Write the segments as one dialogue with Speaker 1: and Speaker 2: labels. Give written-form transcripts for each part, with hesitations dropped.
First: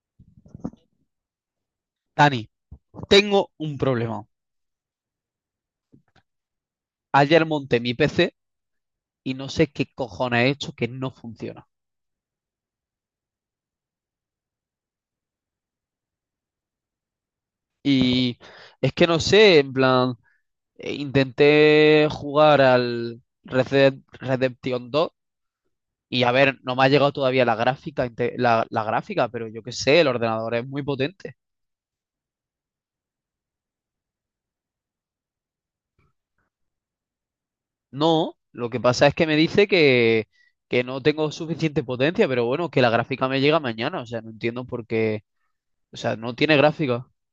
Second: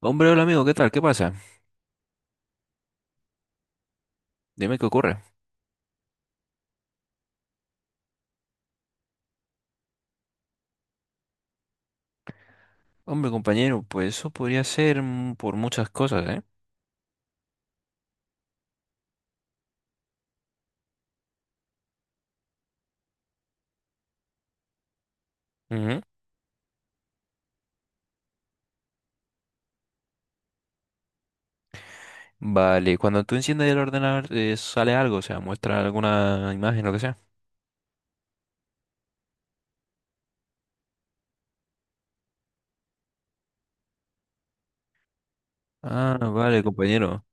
Speaker 1: Hombre, hola amigo, ¿qué tal? ¿Qué pasa?
Speaker 2: Dani, tengo un problema.
Speaker 1: Dime qué ocurre.
Speaker 2: Ayer monté mi PC y no sé qué cojones he hecho que no funciona.
Speaker 1: Hombre, compañero, pues eso podría ser por muchas cosas, ¿eh?
Speaker 2: Y es que no sé, en plan, intenté jugar al Red Dead Redemption 2.
Speaker 1: Ujú.
Speaker 2: Y a ver, no me ha llegado todavía la gráfica, la gráfica, pero yo qué sé, el ordenador es muy potente.
Speaker 1: Vale, cuando tú enciendes el ordenador, sale algo, o sea, muestra alguna imagen, lo que sea.
Speaker 2: No, lo que pasa es que me dice que no tengo suficiente potencia, pero bueno, que la gráfica me llega mañana, o sea, no entiendo por qué, o
Speaker 1: Ah,
Speaker 2: sea, no tiene
Speaker 1: vale,
Speaker 2: gráfica.
Speaker 1: compañero.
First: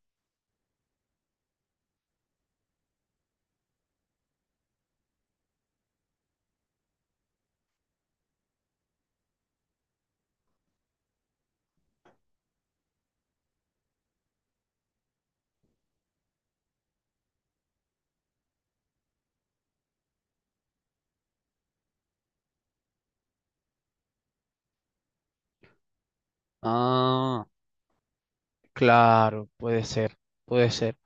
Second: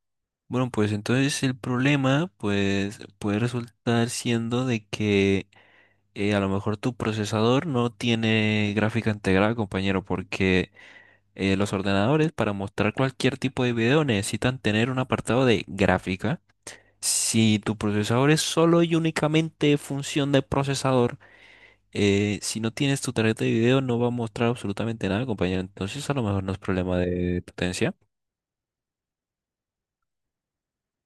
Speaker 1: Bueno, pues entonces el problema, pues, puede resultar siendo de que a lo mejor tu procesador no tiene gráfica integrada, compañero, porque los ordenadores para mostrar cualquier tipo de video necesitan tener un apartado de gráfica. Si tu procesador es solo y únicamente función de procesador, si no tienes tu tarjeta de video no va a mostrar absolutamente nada, compañero. Entonces a lo mejor no es problema de
Speaker 2: Ah.
Speaker 1: potencia.
Speaker 2: Claro, puede ser, puede ser.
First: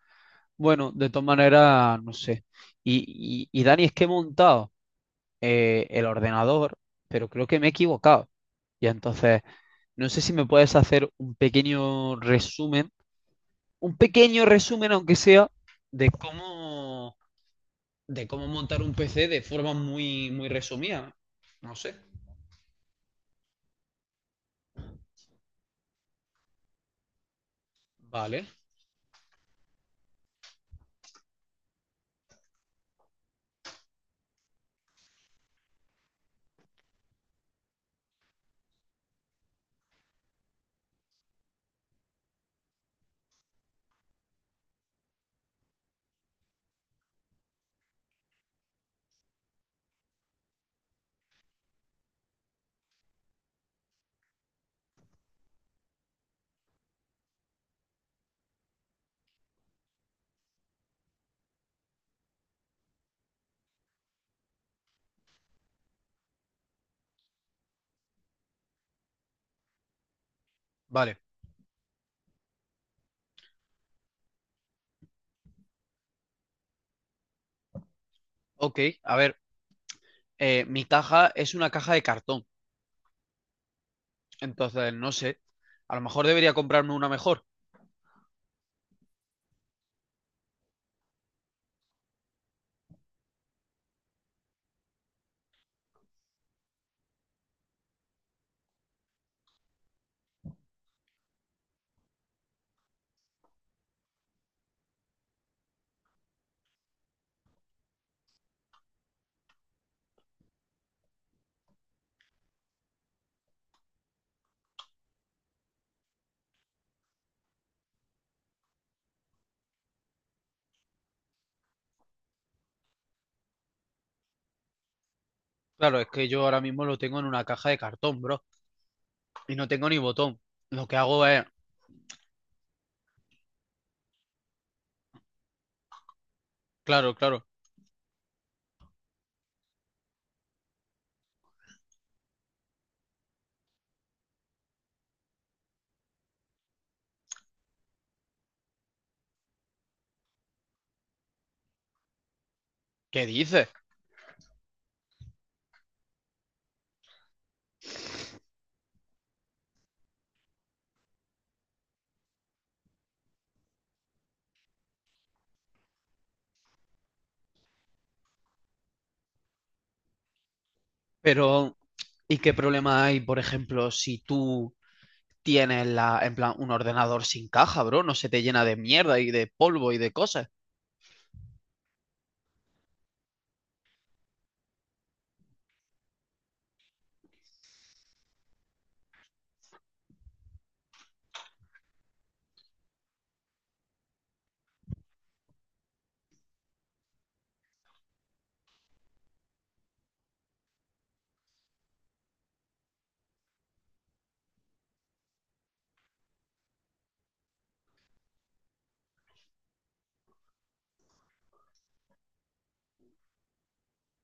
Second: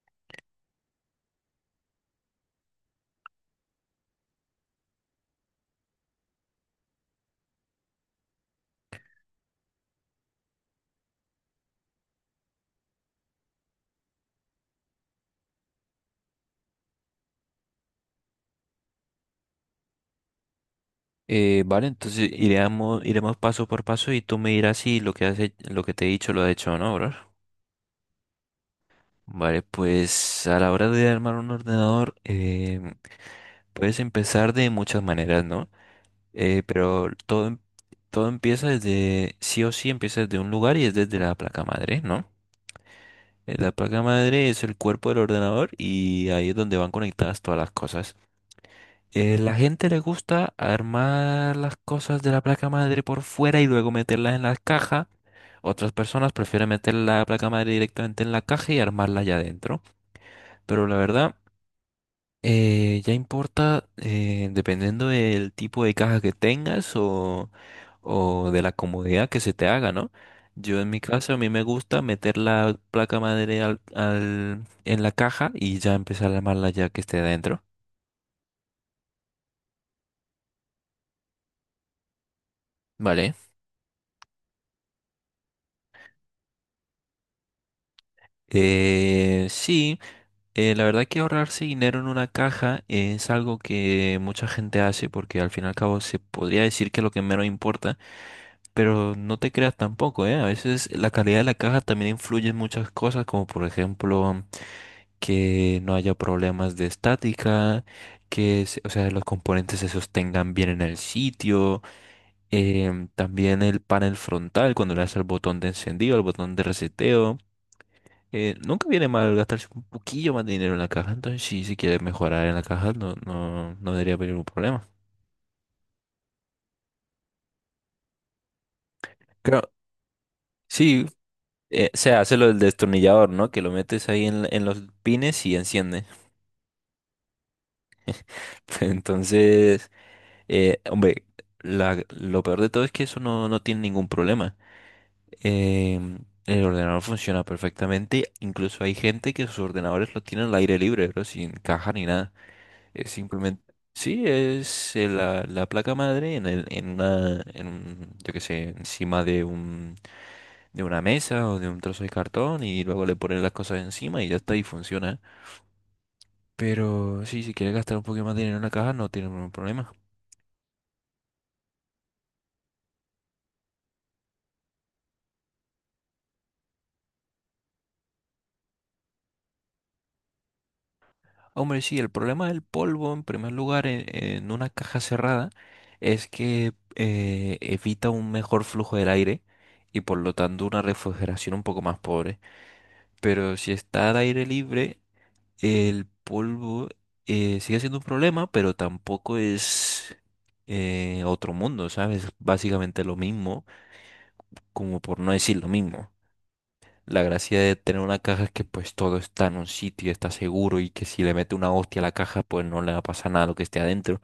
Speaker 2: Bueno, de todas maneras, no sé. Y Dani, es que he montado el ordenador, pero creo que me he equivocado. Y entonces, no sé si me puedes hacer un pequeño resumen, aunque sea, de cómo, de cómo montar un PC de forma muy, muy resumida. No
Speaker 1: Vale,
Speaker 2: sé.
Speaker 1: entonces iremos paso por paso y tú me dirás si lo que lo que te he dicho lo has hecho o no, bro.
Speaker 2: Vale,
Speaker 1: Vale, pues a la hora de armar un ordenador puedes empezar de muchas maneras, ¿no? Pero todo empieza desde, sí o sí empieza desde un lugar y es desde la placa madre, ¿no? La placa madre es el cuerpo del ordenador y ahí es donde van conectadas todas las cosas. La gente le gusta armar las cosas de la placa madre por fuera y luego meterlas en la caja. Otras personas prefieren meter la placa madre directamente en la caja y armarla allá adentro. Pero la verdad. Ya importa dependiendo del tipo de caja que tengas o de la comodidad que se te haga, ¿no? Yo en mi
Speaker 2: vale.
Speaker 1: caso a mí me gusta meter la placa madre en la caja y ya empezar a armarla ya que esté dentro.
Speaker 2: Ok, a ver, mi caja es una caja de cartón.
Speaker 1: Vale.
Speaker 2: Entonces, no sé. A lo mejor debería comprarme una mejor.
Speaker 1: Sí, la verdad que ahorrarse dinero en una caja es algo que mucha gente hace porque al fin y al cabo se podría decir que es lo que menos importa. Pero no te creas tampoco, ¿eh? A veces la calidad de la caja también influye en muchas cosas, como por ejemplo que no haya problemas de estática, o sea, los componentes se sostengan bien en el sitio, también el panel frontal cuando le das al botón de encendido, al botón de reseteo. Nunca viene mal gastarse un poquillo más de dinero en la caja, entonces sí, si quieres mejorar en la caja, no, no, no debería haber ningún problema.
Speaker 2: Claro, es que yo ahora mismo lo tengo en una caja de cartón, bro. Y no
Speaker 1: Claro,
Speaker 2: tengo ni botón. Lo que
Speaker 1: sí,
Speaker 2: hago es,
Speaker 1: se hace lo del destornillador, ¿no? Que lo metes ahí en los pines y enciende.
Speaker 2: claro, claro,
Speaker 1: Entonces, hombre, lo peor de todo es que eso no tiene ningún problema. Em, el ordenador funciona perfectamente. Incluso hay gente que sus ordenadores lo tienen al aire libre, pero sin caja ni nada. Es
Speaker 2: ¿qué
Speaker 1: simplemente.
Speaker 2: dices?
Speaker 1: Sí, es la placa madre en, el, en una, en, un- yo qué sé, encima de una mesa o de un trozo de cartón y luego le ponen las cosas encima y ya está y funciona. Pero sí, si quieres gastar un poquito más de dinero en la caja, no tiene ningún problema.
Speaker 2: Pero, ¿y qué problema hay, por ejemplo, si tú tienes la, en plan, un ordenador sin caja, bro? No se te llena de mierda y de polvo y de cosas.
Speaker 1: Hombre, sí, el problema del polvo, en primer lugar, en una caja cerrada, es que evita un mejor flujo del aire y por lo tanto una refrigeración un poco más pobre. Pero si está al aire libre, el polvo sigue siendo un problema, pero tampoco es otro mundo, ¿sabes? Básicamente lo mismo, como por no decir lo mismo. La gracia de tener una caja es que pues todo está en un sitio, está seguro y que si le mete una hostia a la caja pues no le va a pasar nada a lo que esté adentro.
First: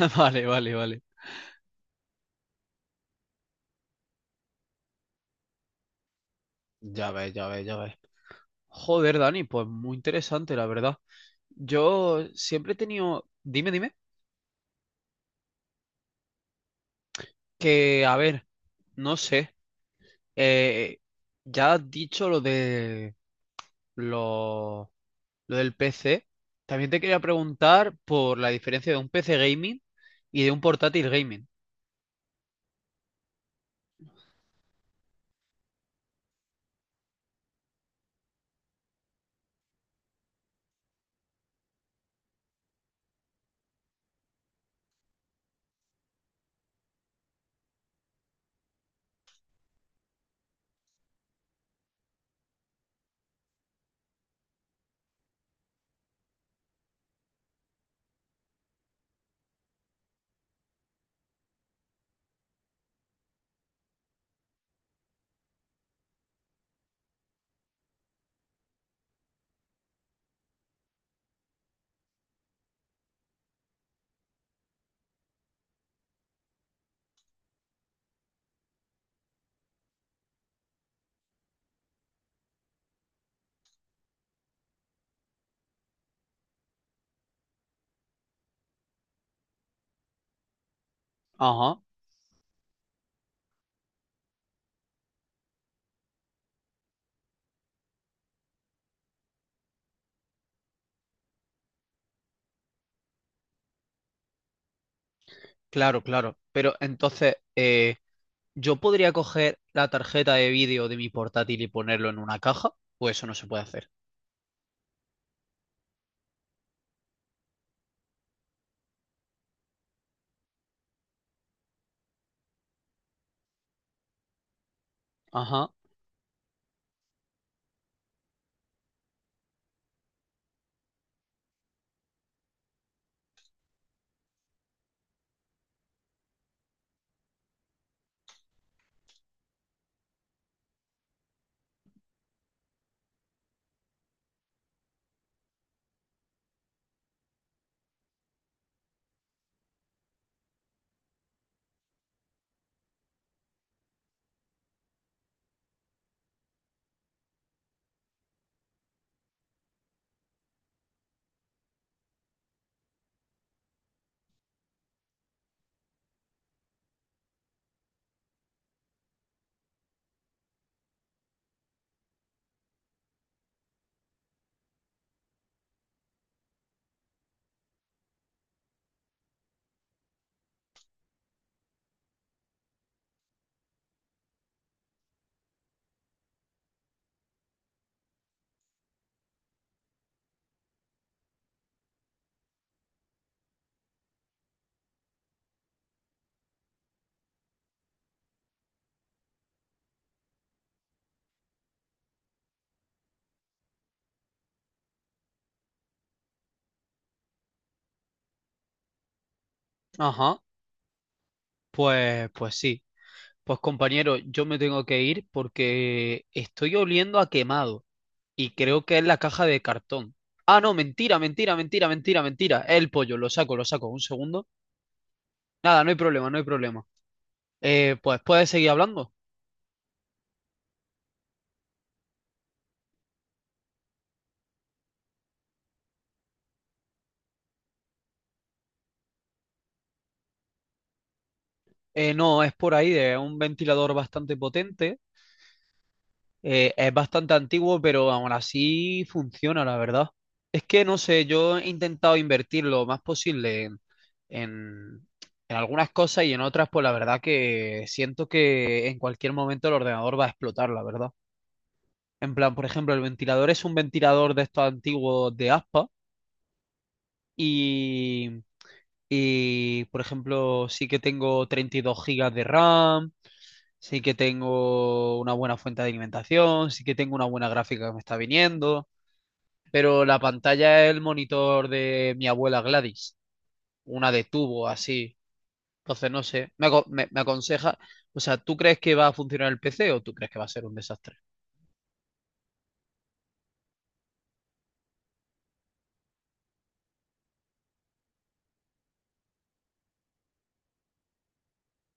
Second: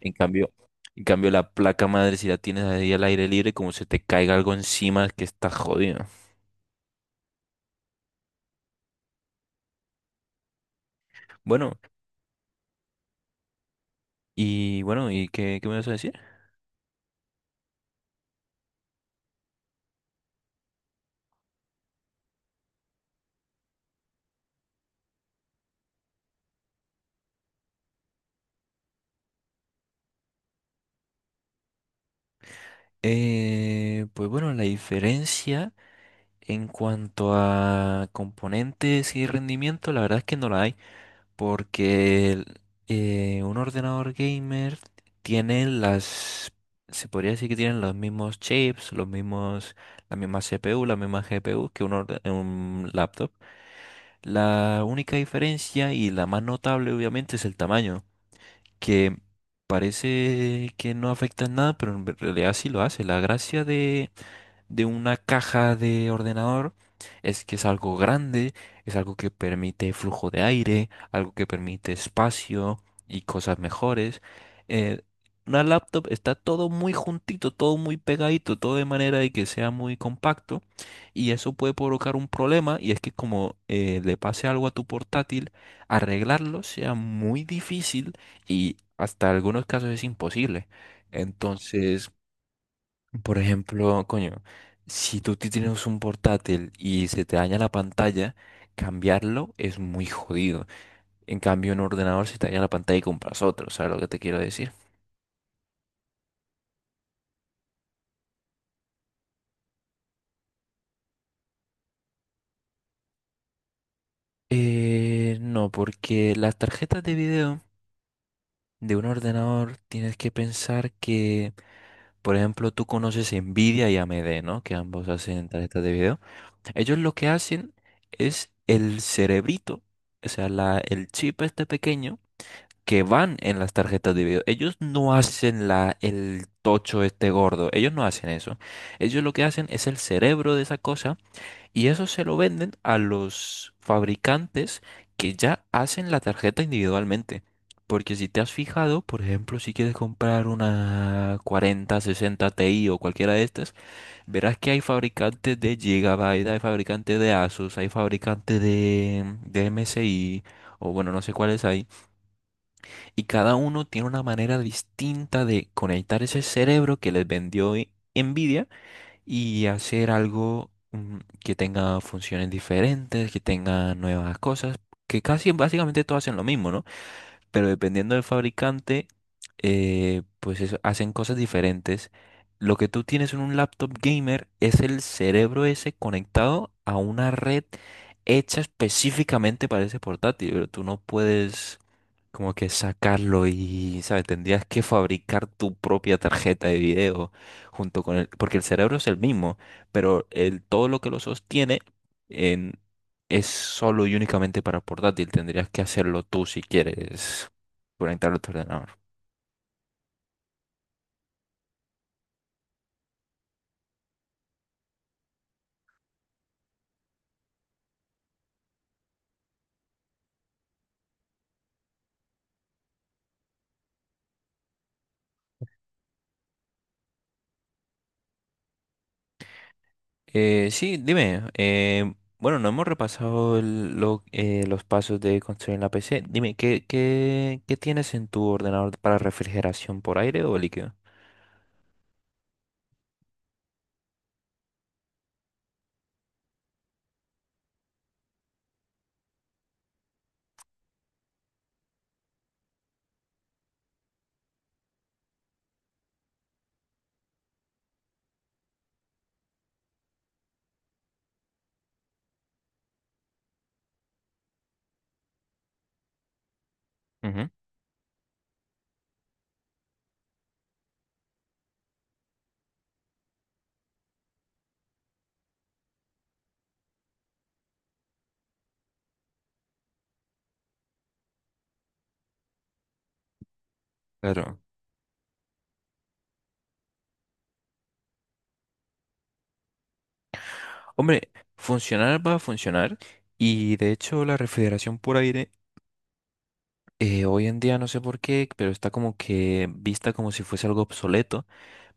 Speaker 1: En
Speaker 2: Vale,
Speaker 1: cambio,
Speaker 2: vale, vale.
Speaker 1: en cambio, la placa madre si la tienes ahí al aire libre como se te caiga algo encima que está jodido.
Speaker 2: Ya ves, ya ves, ya ves. Joder, Dani, pues muy interesante, la verdad.
Speaker 1: Bueno,
Speaker 2: Yo siempre he tenido, dime, dime,
Speaker 1: bueno, ¿y qué me vas a decir?
Speaker 2: que, a ver, no sé. Eh, ya has dicho lo de lo, lo del PC. También te quería preguntar por la diferencia de un PC gaming y de un portátil gaming.
Speaker 1: Pues bueno, la diferencia en cuanto a componentes y rendimiento, la verdad es que no la hay. Porque un ordenador gamer tiene se podría decir que tienen los mismos chips, la misma CPU, la misma GPU que un laptop. La única diferencia y la más notable obviamente es el tamaño, que parece que no afecta en nada, pero en realidad sí lo hace. La gracia de una caja de ordenador es que es algo grande, es algo que permite flujo de aire, algo que permite espacio y cosas mejores. Eh, una laptop está todo muy juntito, todo muy pegadito, todo de manera de que sea muy compacto y eso puede provocar un problema y es que como le pase algo a tu portátil, arreglarlo sea muy difícil y hasta algunos casos es imposible.
Speaker 2: Ajá,
Speaker 1: Entonces, por ejemplo, coño, si tú tienes un portátil y se te daña la pantalla, cambiarlo es muy jodido. En cambio, en un ordenador se te daña la pantalla y compras otro, ¿sabes lo que te quiero decir?
Speaker 2: claro, claro. Pero entonces, ¿yo podría coger la tarjeta de vídeo de mi portátil y ponerlo en una caja? Pues eso no se puede hacer.
Speaker 1: No, porque las tarjetas de video de un ordenador tienes que pensar que, por ejemplo, tú conoces Nvidia y AMD, ¿no? Que ambos hacen
Speaker 2: Ajá,
Speaker 1: tarjetas de video. Ellos lo que hacen es el cerebrito, o sea, el chip este pequeño que van en las tarjetas de video. Ellos no hacen el tocho este gordo, ellos no hacen eso. Ellos lo que hacen es el cerebro de esa cosa y eso se lo venden a los fabricantes que ya hacen la tarjeta individualmente. Porque si te has fijado, por ejemplo, si quieres comprar una 40, 60 Ti o cualquiera de estas, verás que hay fabricantes de Gigabyte, hay fabricantes de Asus, hay fabricantes de MSI, o bueno, no sé cuáles hay. Y cada uno tiene una manera distinta de conectar ese cerebro que les vendió Nvidia y hacer algo que tenga funciones diferentes, que tenga nuevas cosas, que casi básicamente todos hacen lo mismo, ¿no? Pero dependiendo del fabricante, pues eso, hacen cosas diferentes. Lo que tú tienes en un laptop gamer es el cerebro ese conectado a una red hecha específicamente para ese portátil, pero tú no puedes como que sacarlo y, ¿sabes? Tendrías que fabricar tu propia tarjeta de video junto con el, porque el cerebro es el mismo, pero todo lo que lo sostiene es solo y únicamente para portátil. Tendrías que hacerlo tú si quieres conectarlo a tu ordenador.
Speaker 2: ajá. Pues, pues sí. Pues compañero, yo me tengo que ir porque estoy oliendo a quemado, y creo que es la caja de cartón. Ah, no, mentira, mentira, mentira, mentira, mentira. Es el pollo, lo saco, lo saco. Un segundo. Nada, no hay problema, no hay problema. Pues puedes seguir hablando.
Speaker 1: Sí, dime. Bueno, no hemos repasado los pasos de construir la PC. Dime, ¿qué tienes en tu ordenador para refrigeración por aire o líquido?
Speaker 2: No, es por ahí, es un ventilador bastante potente. Es bastante antiguo, pero aún así funciona, la verdad. Es que no sé, yo he intentado invertir lo más posible en, en algunas cosas y en otras, pues la verdad que siento que en cualquier momento el ordenador va a explotar, la verdad. En plan, por ejemplo, el ventilador es un ventilador de estos antiguos de aspa
Speaker 1: Ujú.
Speaker 2: y, por ejemplo, sí que tengo 32 gigas de RAM, sí que tengo una buena fuente de alimentación, sí que tengo una buena gráfica que me está viniendo, pero la pantalla es el monitor de mi abuela Gladys, una de
Speaker 1: Claro.
Speaker 2: tubo así. Entonces, no sé, me aconseja, o sea, ¿tú crees que va a funcionar el PC o tú crees que va a ser un desastre?
Speaker 1: Hombre, funcionar va a funcionar. Y de hecho, la refrigeración por aire, hoy en día no sé por qué, pero está como que vista como si fuese algo obsoleto.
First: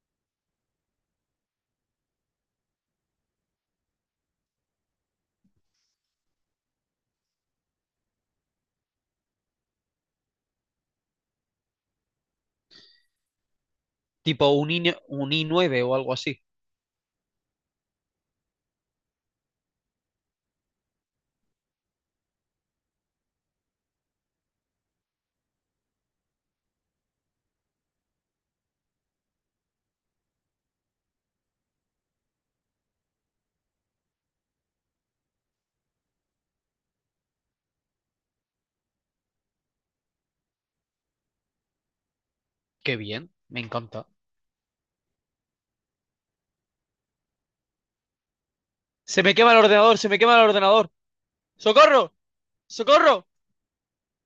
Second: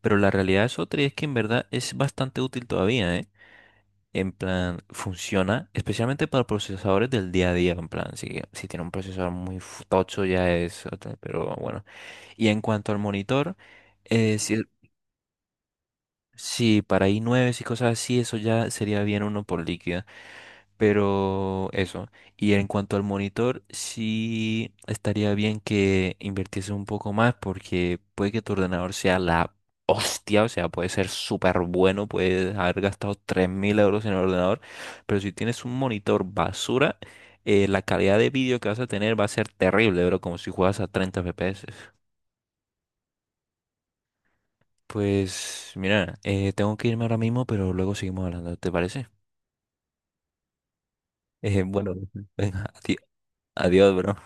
Speaker 1: Pero la realidad es otra y es que en verdad es bastante útil todavía, ¿eh? En plan, funciona especialmente para procesadores del día a día, en plan, si tiene un procesador muy tocho ya es otra, pero bueno. Y en cuanto al monitor, eh,
Speaker 2: Tipo
Speaker 1: si,
Speaker 2: un i, un i9 o algo así.
Speaker 1: si para i9 y cosas así, eso ya sería bien uno por líquida. Pero eso. Y en cuanto al monitor, sí estaría bien que invirtiese un poco más porque puede que tu ordenador sea la hostia, o sea, puede ser súper bueno, puedes haber gastado 3.000 euros en el ordenador, pero si tienes un monitor basura, la calidad de vídeo que vas a tener va a ser terrible, bro, como si juegas a 30 FPS.
Speaker 2: Qué bien, me encanta.
Speaker 1: Pues mira, tengo que irme ahora mismo, pero luego seguimos hablando, ¿te parece?
Speaker 2: Se me quema el ordenador, se me quema el ordenador.
Speaker 1: Bueno,
Speaker 2: ¡Socorro!
Speaker 1: venga,
Speaker 2: ¡Socorro!
Speaker 1: adiós, bro.